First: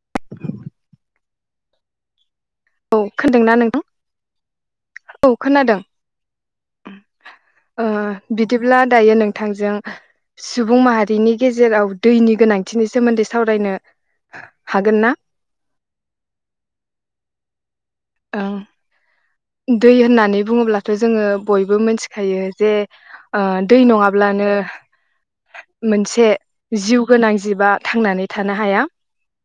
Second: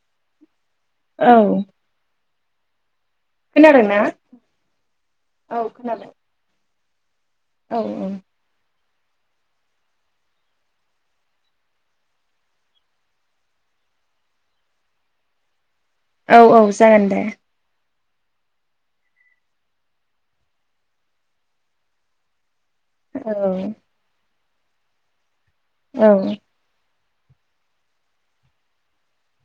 [unintelligible] औ। औ [unintelligible] खोनादोंना [unintelligible] औ खोनादों। औ ओ बिदिब्ला। दायो नोंथांजों सुबुं माहारिनि गेजेराव दैनि गोनांथिनि सोमोन्दै सावरायनो हागोन ना? औ औ जागोन दे। ओं दै होननानै बुङोब्लाथ' जोङो बयबो मिथिखायो। जे औ ओ दै नङाब्लानो औ मोनसे जिउ गोनां जिबा थांनानै थानो हाया।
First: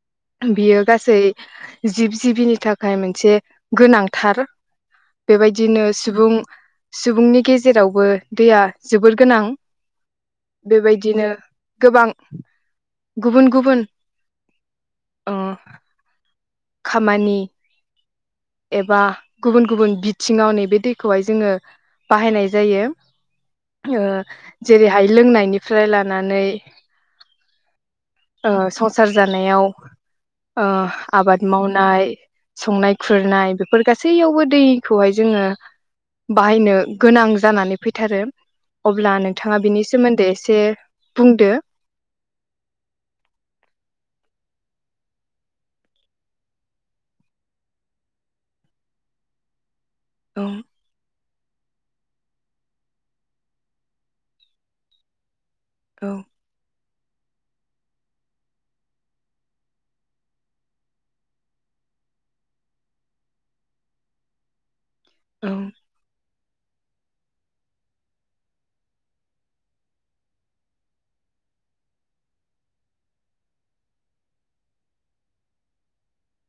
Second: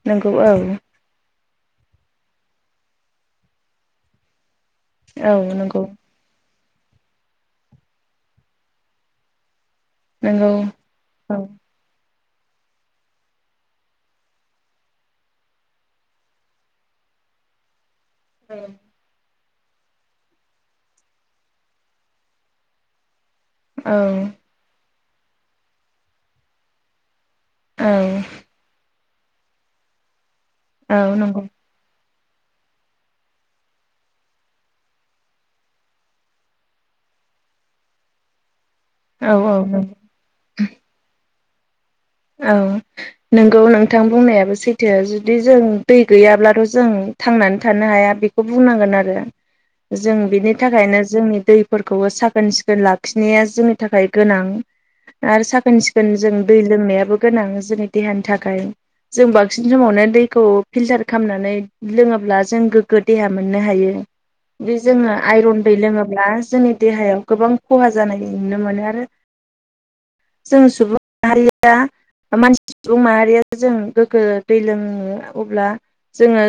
नंगौ औ बियो गासै जिब जिबिनि थाखाय मोनसे गोनांथार। औ नंगौ बेबायदिनो सुबुं सुबुंनि गेजेरावबो दैया जोबोर गोनां। नंगौ बेबायदिनो औ गोबां गुबुन गुबुन अ खामानि औ एबा। गुबुन गुबुन बिथिङाव नै बे दैखौहाय जोङो बाहायनाय जायो। ओ औ जेरैहाय। लोंनायनिफ्राय लानानै। औ ओ संसार जानायाव अ आबाद नंगौ मावनाय संनाय खुरनाय बेफोर गासैयावबो दैखौहाय जोङो बाहायनो गोनां जानानै फैथारो अब्ला औ नोंथाङा औ बिनि नंगौ सोमोन्दै एसे बुंदो औ नोंगौ नोंथां बुंनायाबो सैथो जुदि जों दै गैयाब्लाथ' जों थांनानै थानो हाया बेखौ बुंनांगोन आरो जों औ बिनि थाखायनो जोंनि दैफोरखौबो साखोन सिखोन लाखिनाया जोंनि थाखाय गोनां आरो सा साखोन सिखोन औ जों दै लोंनाया गोनां जोंनि देहानि थाखाय जों बांसिन समावनो दैखौ फिल्टार खालामनानै लोङोब्ला जों गोग्गो देहा मोननो हायो जोङो औ आइरन दै लोङोब्ला जोंनि देहायाव गोबां खहा जानाय नुनो मोनो आरो जों सुबुं माहारिया मानसि सुबुं माहारिया जों गोग्गो दै लोङो अब्ला जोङो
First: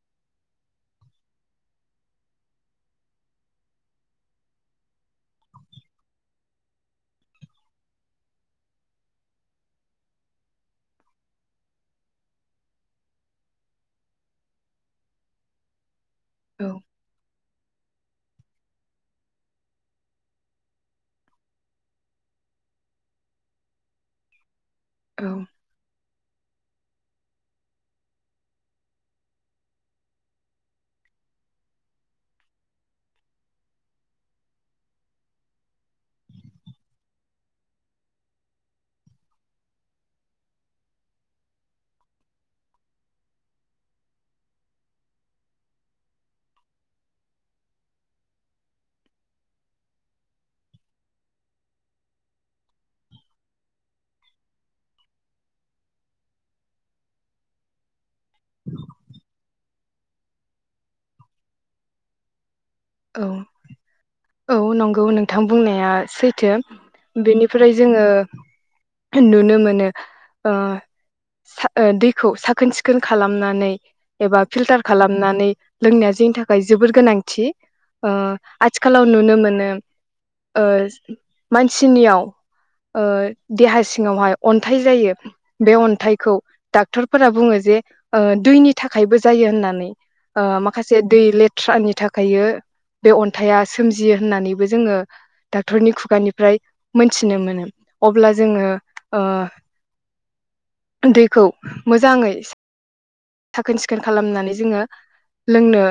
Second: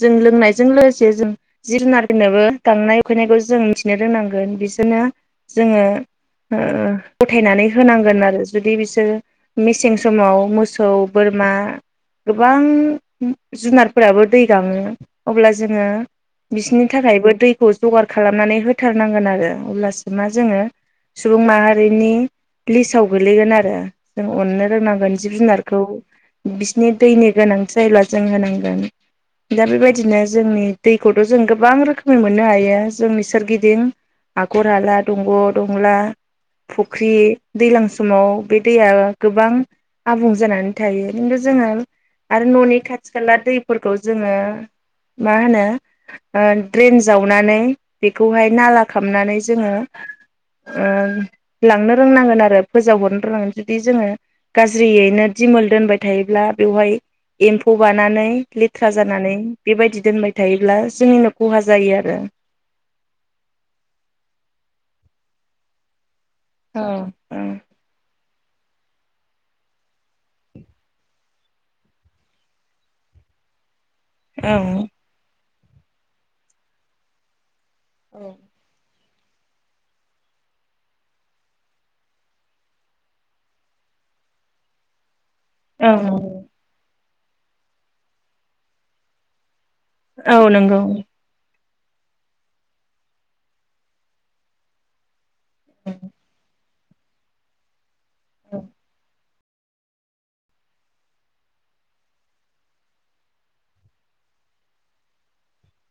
जों लोंनायजों लोगोसे जों जिब जुनारनोबो गांनाय उखैनायखौ जों मिथिनो रोंनांगोन बिसोरनो जोङो ओ गथायनानै होनांगोन आरो जुदि बिसोरो मेसें समाव मोसौ बोरमा गोबां जुनारफोराबो दै गाङो अब्ला जोङो औ बिसोरनि थाखायबो दै खौ जगार खालामनानै होथारनांगोन आरो अब्लासो मा जोङो सुबुं माहारिनि लिस्टाव गोलैगोन आरो जों अनो रोंनांगोन जिब औ जुनारखौ। बिसिनि दैनि गोनांथि जायोब्ला जों होनांगोन दा बेबायदिनो जोंनि दैखौथ' जों गोबां रोखोमै मोननो हायो जोंनि सोरगिदिं हाखर हाला दंग' दंला फुख्रि दैज्लां समाव बे दैया गोबां आबुं जानानै थायो खिन्थु जोङो आरो न'नि खाथि खाला दैफोरखौ जोङो मा होनो द्रेन जावनानै बेखौहाय नाला खालामामनानै जोङो ओ लांनो रोंनांगोन आरो फोजावहरनो रोंनांगोन जुदि जोङो गाज्रियैनो दिमोल दोनबाय थायोब्ला बेवहाय एम्फौ बारो लानानै लेथ्रा जानानै बेबायदि दोनबाय थायोब्ला जोंनिनो खहा जायो आरो औ औ नंगौ नोंथां बुंनाया सैथ औ बेनिफ्राय जोङो नुनो मोनो ओ ओ दैखौ साखोन सिखोन खालामनानै एबा फिलटार खालामनानै लोंनाया जोंनि थाखाय जोबोर गोनांथि ओ आथिखालाव नुनो मोनो ओ मानसिनियाव ओ देहा सिङावहाय अन्थाइ जायो बे औ अन्थाइखौ डाक्टर फोरा बुङो जे दैनि थाखायबो जायो होननानै औ ओ नंगौ माखासे दै ले ट्ररानि थाखाय गायो बे अन्थाइा सोमजियो होननानैबो जोङो औ डाक्टरनि खुगानिफ्राय मोनथिनो मोनो। अब्ला जोङो ओ दैखौ मोजाङै साखोन-सिखोन खालामनानै जोङो लोंनो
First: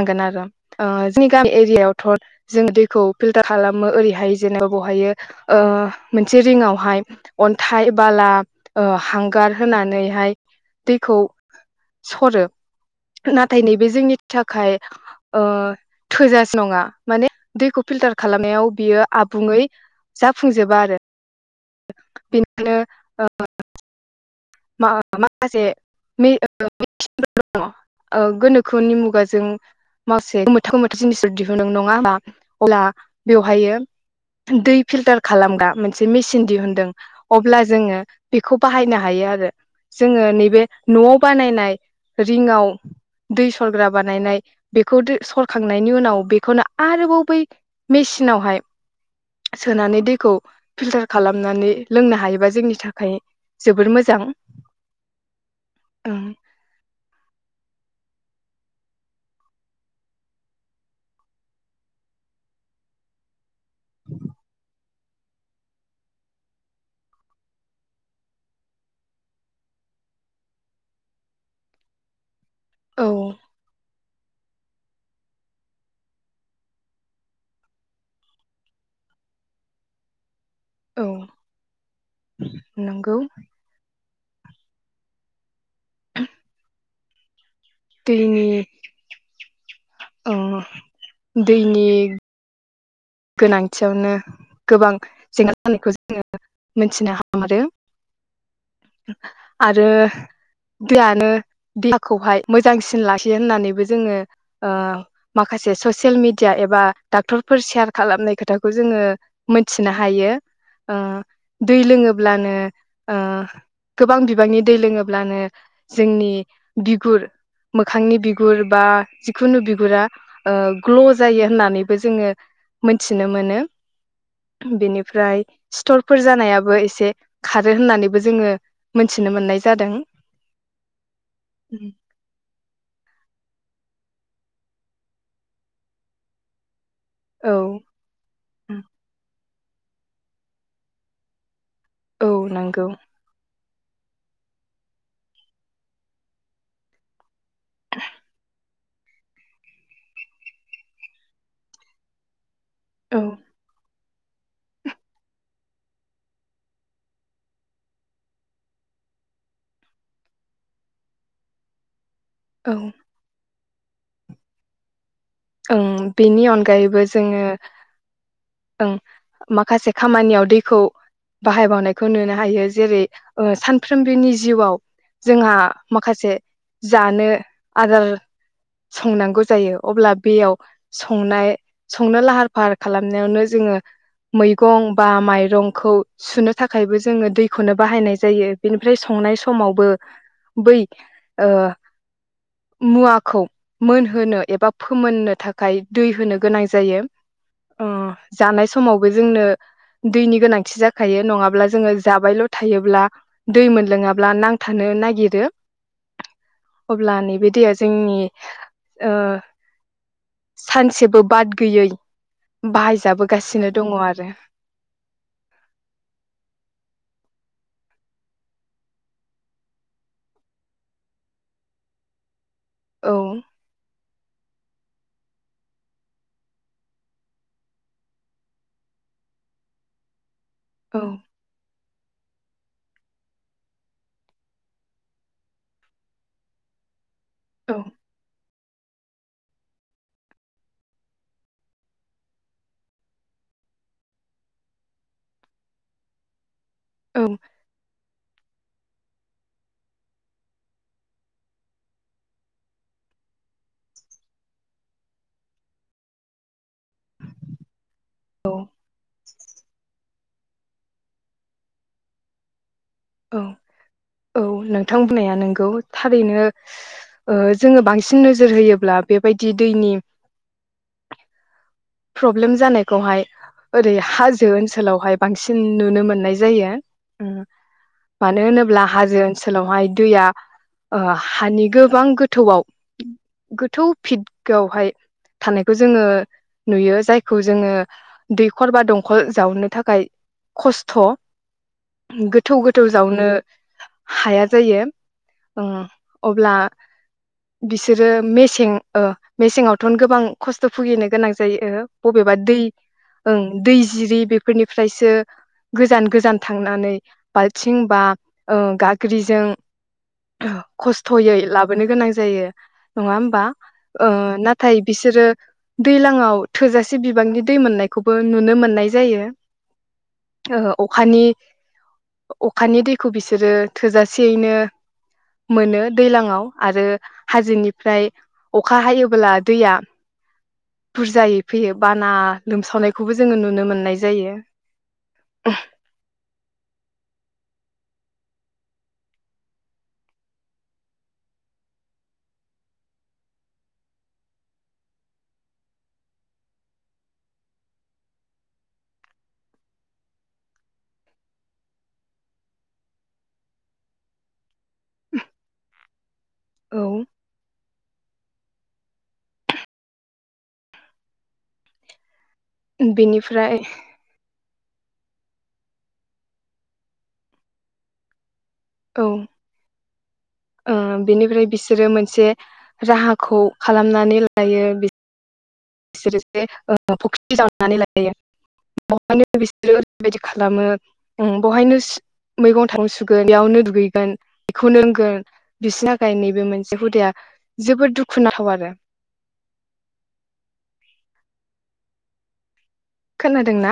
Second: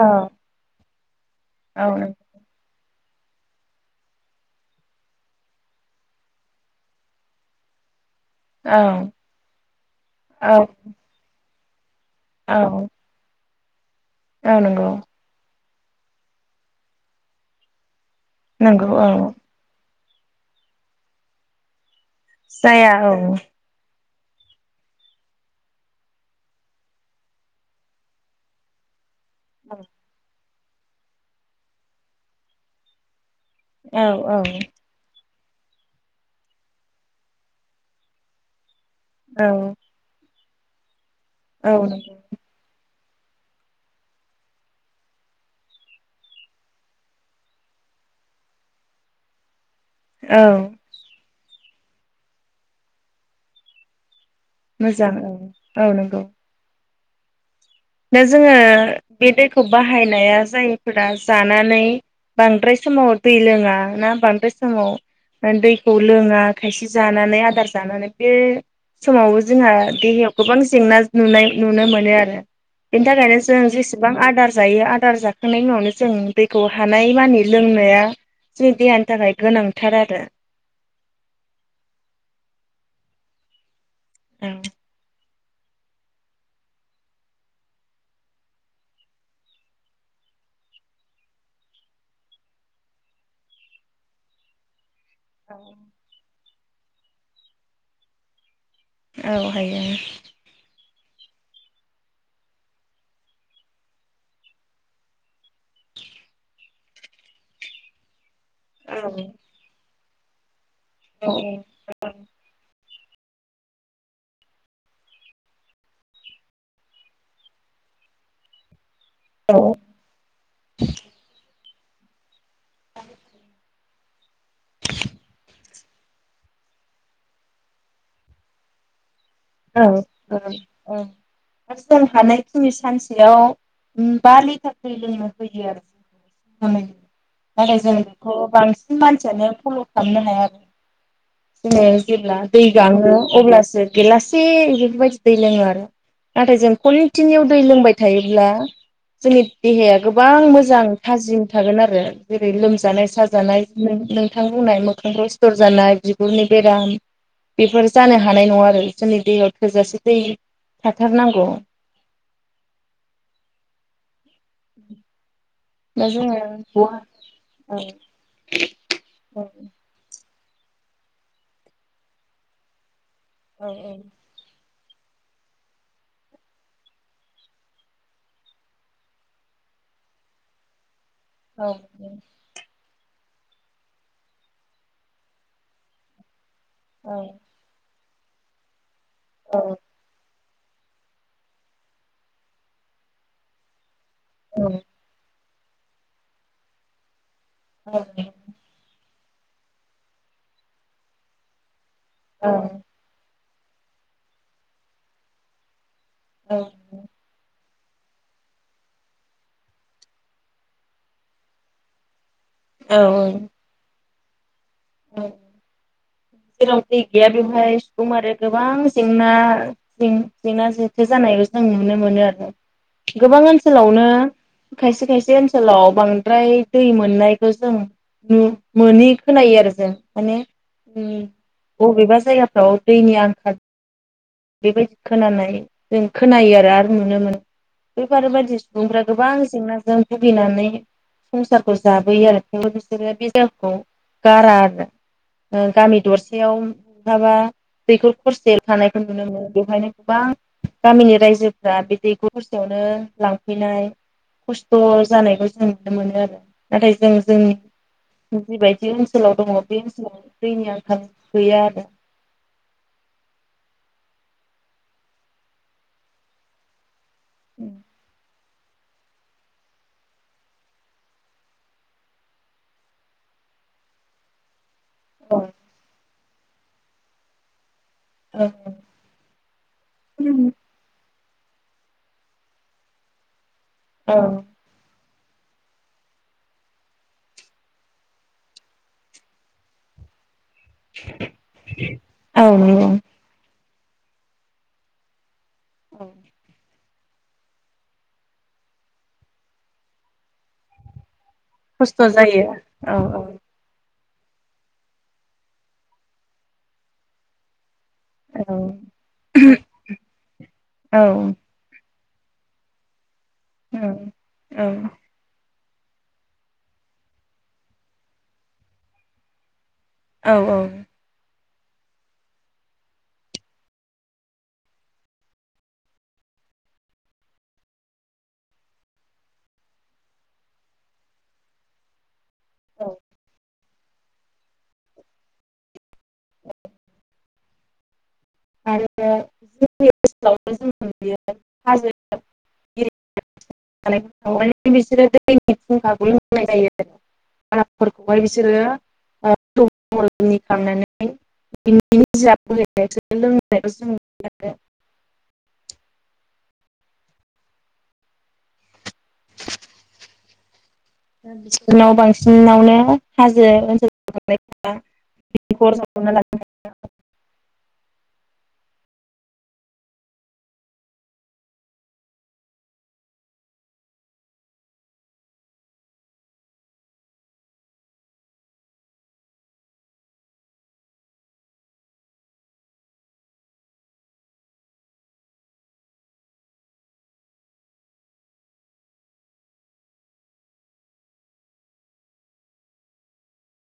औ आरो। ओ जोंनि गामि एरियाायावथ' औ जों दै खौ फिलतार खालामो ओरैहाय जेनेबा बेह मोनसे रिंवहाय अन्थाय बाला औ हांगार होनानैहाय दैखौ सरो औ ना थायनि बे जोंनि औ थाखाय नंगौ ओ थोजासे नङा माने दैखौ फिलतार खालामनायाव नंगौ बियो औ आबुङै जाफुंजोबा आरो बेनिखायनो जाया औ माखासे दङ गोनोखोनि मुगा जों जों गोमोथाव गोमोथाव जिनिसफोर दिहुनो नङा होमब्ला बेवहायो औ औ दै फिल्टार खालामग्रा मोनसे मेचिन दिहुनदों अब्ला जोङो बेखौ बाहायनो हायो आरो जोङो नैे बे न'आव बानायनाय औ नंगौ रिङाव दै सरग्रा बानायनाय बेखौ दै सरखांनायनि उनाव बेखौनो आरोबाव बै मेसिनावहाय सोनानै दैखौ औ फिल्टार खालामनानै लोंनो हायोबा जोंनि थाखाय जोबोर मोजां मोजां औ औ नंगौ ओं दा जोङो बे दैखौ बाहायनाया जायफोरा जानानै बांद्राय समाव दै लोङा ना बांद्राय समाव दैखौ लोङा खायसे जानानै आदार जानानै बे समावबो जोंहा देहायाव गोबां जेंना नुनाय नुनो मोनो आरो बेनि औ थाखायनो जों जेसे बां आदार जायो आदार जाखांनायनि उनावनो जों दैखौ हानाय मानि लोंनाया जोंनि देहानि थाखाय गोनांथार आरो औ नंगौ औ दैनि अ दैनि गोनांथियावनो गोबां जेंना जानायखौ जोङो मोनथिनो हादों औ हायो आरो दानो देहाखौहाय मोजांसिन लाखियो होननानैबो जोङो ओ माखासे ससियेल मिडिया एबा डाक्टरफोर सेयार खालामनायखौ खोथाखौ औ जोङो मोनथिनो हायो हायो ओ दै लोङोब्लानो ओ गोबां बिबांनि दै लोङोब्लानो जोंनि बिगुर मोखांनि बिगुर बा जिखुनु औ बिगुरा ग्ल' जायो होननानै बो जोङो मोनथिनो मोनो बेनिफ्राय स्थरफोर जानायाबो एसे खारो होननानैबो जोङो मोनथिनो मोननाय औ जादों औ औ [unintelligible] जों हानायखिनि सानसेयाव बा लिटार दै लोंनो होयो आरो औ नाथाय जों बेखौ बांसिन मानसियानो फल' खालामनो हाया आरो जोङो औ जेब्ला दै नंगौ गाङो अब्ला गेलासे बेफोरबायदि दै लोङो आरो नाथाय जों खनथिनिउ दै लोंबाय थायोब्ला जोंनि देहाया गोबां मोजां थाजिम थागोन आरो ओरो लोमजानाय औ साजानाय नोंथां बुंनाय मोखांफोराव सिथर जानाय बिगुरनि बेराम बेफोर जानो हानाय नङा आरो जोंनि दैयाव थोजासे दै थाथारनांगौ औ दा ओं जोङो बेनि औ अनगायैबो जोङो औ ओं औ माखासे खामानियाव दैखौ बाहायबावनायखौ नुनो हायो जेरै औ सानफ्रोमबोनि जिउआव जोंहा माखासे जानो आदार संनांगौ जायो अब्ला बेयाव संनाय संनो लाहार फाहार खालामनायावनो जोङो मैगं बा माइरंखौ सुनो थाखायबो जोङो दैखौनो बाहायनाय जा जायो बेनि ओमफ्राय संनाय समावबो बै ओ मुवाखौ मोन होनो एबा नो थाखाय दै होनो गोनां जायो अ औ जानाय समाव बो जोंनो दैनि गोनांथि जाखायो नङाब्ला जोंङो जाबायल औ थायोब्ला दै मोनलोङाब्ला नांथानो नागिरो अब्ला नैबे दैया जोंनि ओ सानसेबो बाद गैयै औ बाहायजाबोगासिनो दङ आरो औ जेराव दै गैया बेवहाय सुबुं माहारिया आरो गोबां जेंना‌ जेंना जेंथो जानाय खौ जों नुनो मोनो आरो औ गोबां ओनसोलावनो खायसे खायसे ओनसोलाव बांद्राय दै मोननायखौ जों मोनि खोनायो आरो जों माने औ उम बबेबा जायगाफ्राव दैनि आंखाल बेबायदि खोनानाय जों खोनायो आरो आरो नुनो मोनो औ बेफार बायदि सुबुंफोरा गोबां जेंनाजों भुगिनानै संसारखौ जाबोयो आरो थेवबो बिसोरो बे जायगाखौ गारा आरो ओ गामि दरसेयाव औ मबा दैखर खरसे थानाय खौ‌ नुनो मोनो बेवहायनो गोबां गामिनि रायजोफ्रा बे दैख हरसेयावनो लांफैनाय खस्थ जानायखौ जों नुनो मोनो आरो नाथाय जों जोंनि जिबायदि ओनसोलाव दङ बे ओनसोलाव दैनि आंखाल गैया आरो औ औ नोंथां बुंनाया नोंगौ थारैनो ओ जोङो बांसिन नो नोजोर होयोब्ला बेबायदि दैनि प्रब्लेम जानायखौहाय ओरै हाजो ओनसो लावहाय औ बांसिन नुनो मोननाय जायो ओ मानो औ होनोब्ला हाजो ओनसोलावहाय दैया ओ हानि गोबां गोथौआव ‌ गोथौ औ फिदआवहाय थानायखौ जोङो नुयो जायखौ जोङो दैखर बा दंखल जावनो थाखाय खस्थ' औ गोथौ गोथौ नंगौ जावनो हाया जायो। ओ अब्ला बिसोरो मेसें ओ मेसेंआवथ' गोबां खस्थ' भुगिनो गोनां जायो खस्थ' बबेबा जायो दै औ औ ओं दै बिदि बेफोरनिफ्रायसो गोजान गोजान थांनानै बा लथिं बा औ ओ गग्रिजों खस्थयै लाबोनो गोनां जायो नङा होम बा औ ओ नाथाय औ बिसोरो दैलां आव थोजासे बिबांनि दै मोननायखौबो नुनो मोननाय जायो। औ ओ अखानि अखानि दैखौ बिसोरो थोजासेयैनो मोनो दैलाङाव आरो हाजोनिफ्राय अखा हायोब्ला दैया बुरजायै फैयो बाना औ लोमसावनायखौबो जोङो नुनो मोना य जायो। आरो जों ओनसोलाव जों नुयो हाजो [unintelligible] बिसोरो दैनि फुंखाखौ बुंनाय जायो आरो फोरखौहाय बिसोरोनि खालामनानै [unintelligible] लोंनायखौ जों नु [unintelligible] औ बिसोरनाव बांसिनावनो हाजो बेनिफ्राय ओनसोल [unintelligible] औ ओ बेनिफ्राय बिसोरो मोनसे राहाखौ खालामनानै लायो बिसोर जे फुख्रि जावनानै लायो बेहायनो बिसोरो ओरैबायदि खालामो उम बहायनो मैगं थाइगं सुगोन बेयावनो दुगैगोन बेखौनो लोंगोन बिसोरनि थाखाय नैबे मोनसे हुदाया जोबोद दुखु नांथाव आरो। खोनादोंना?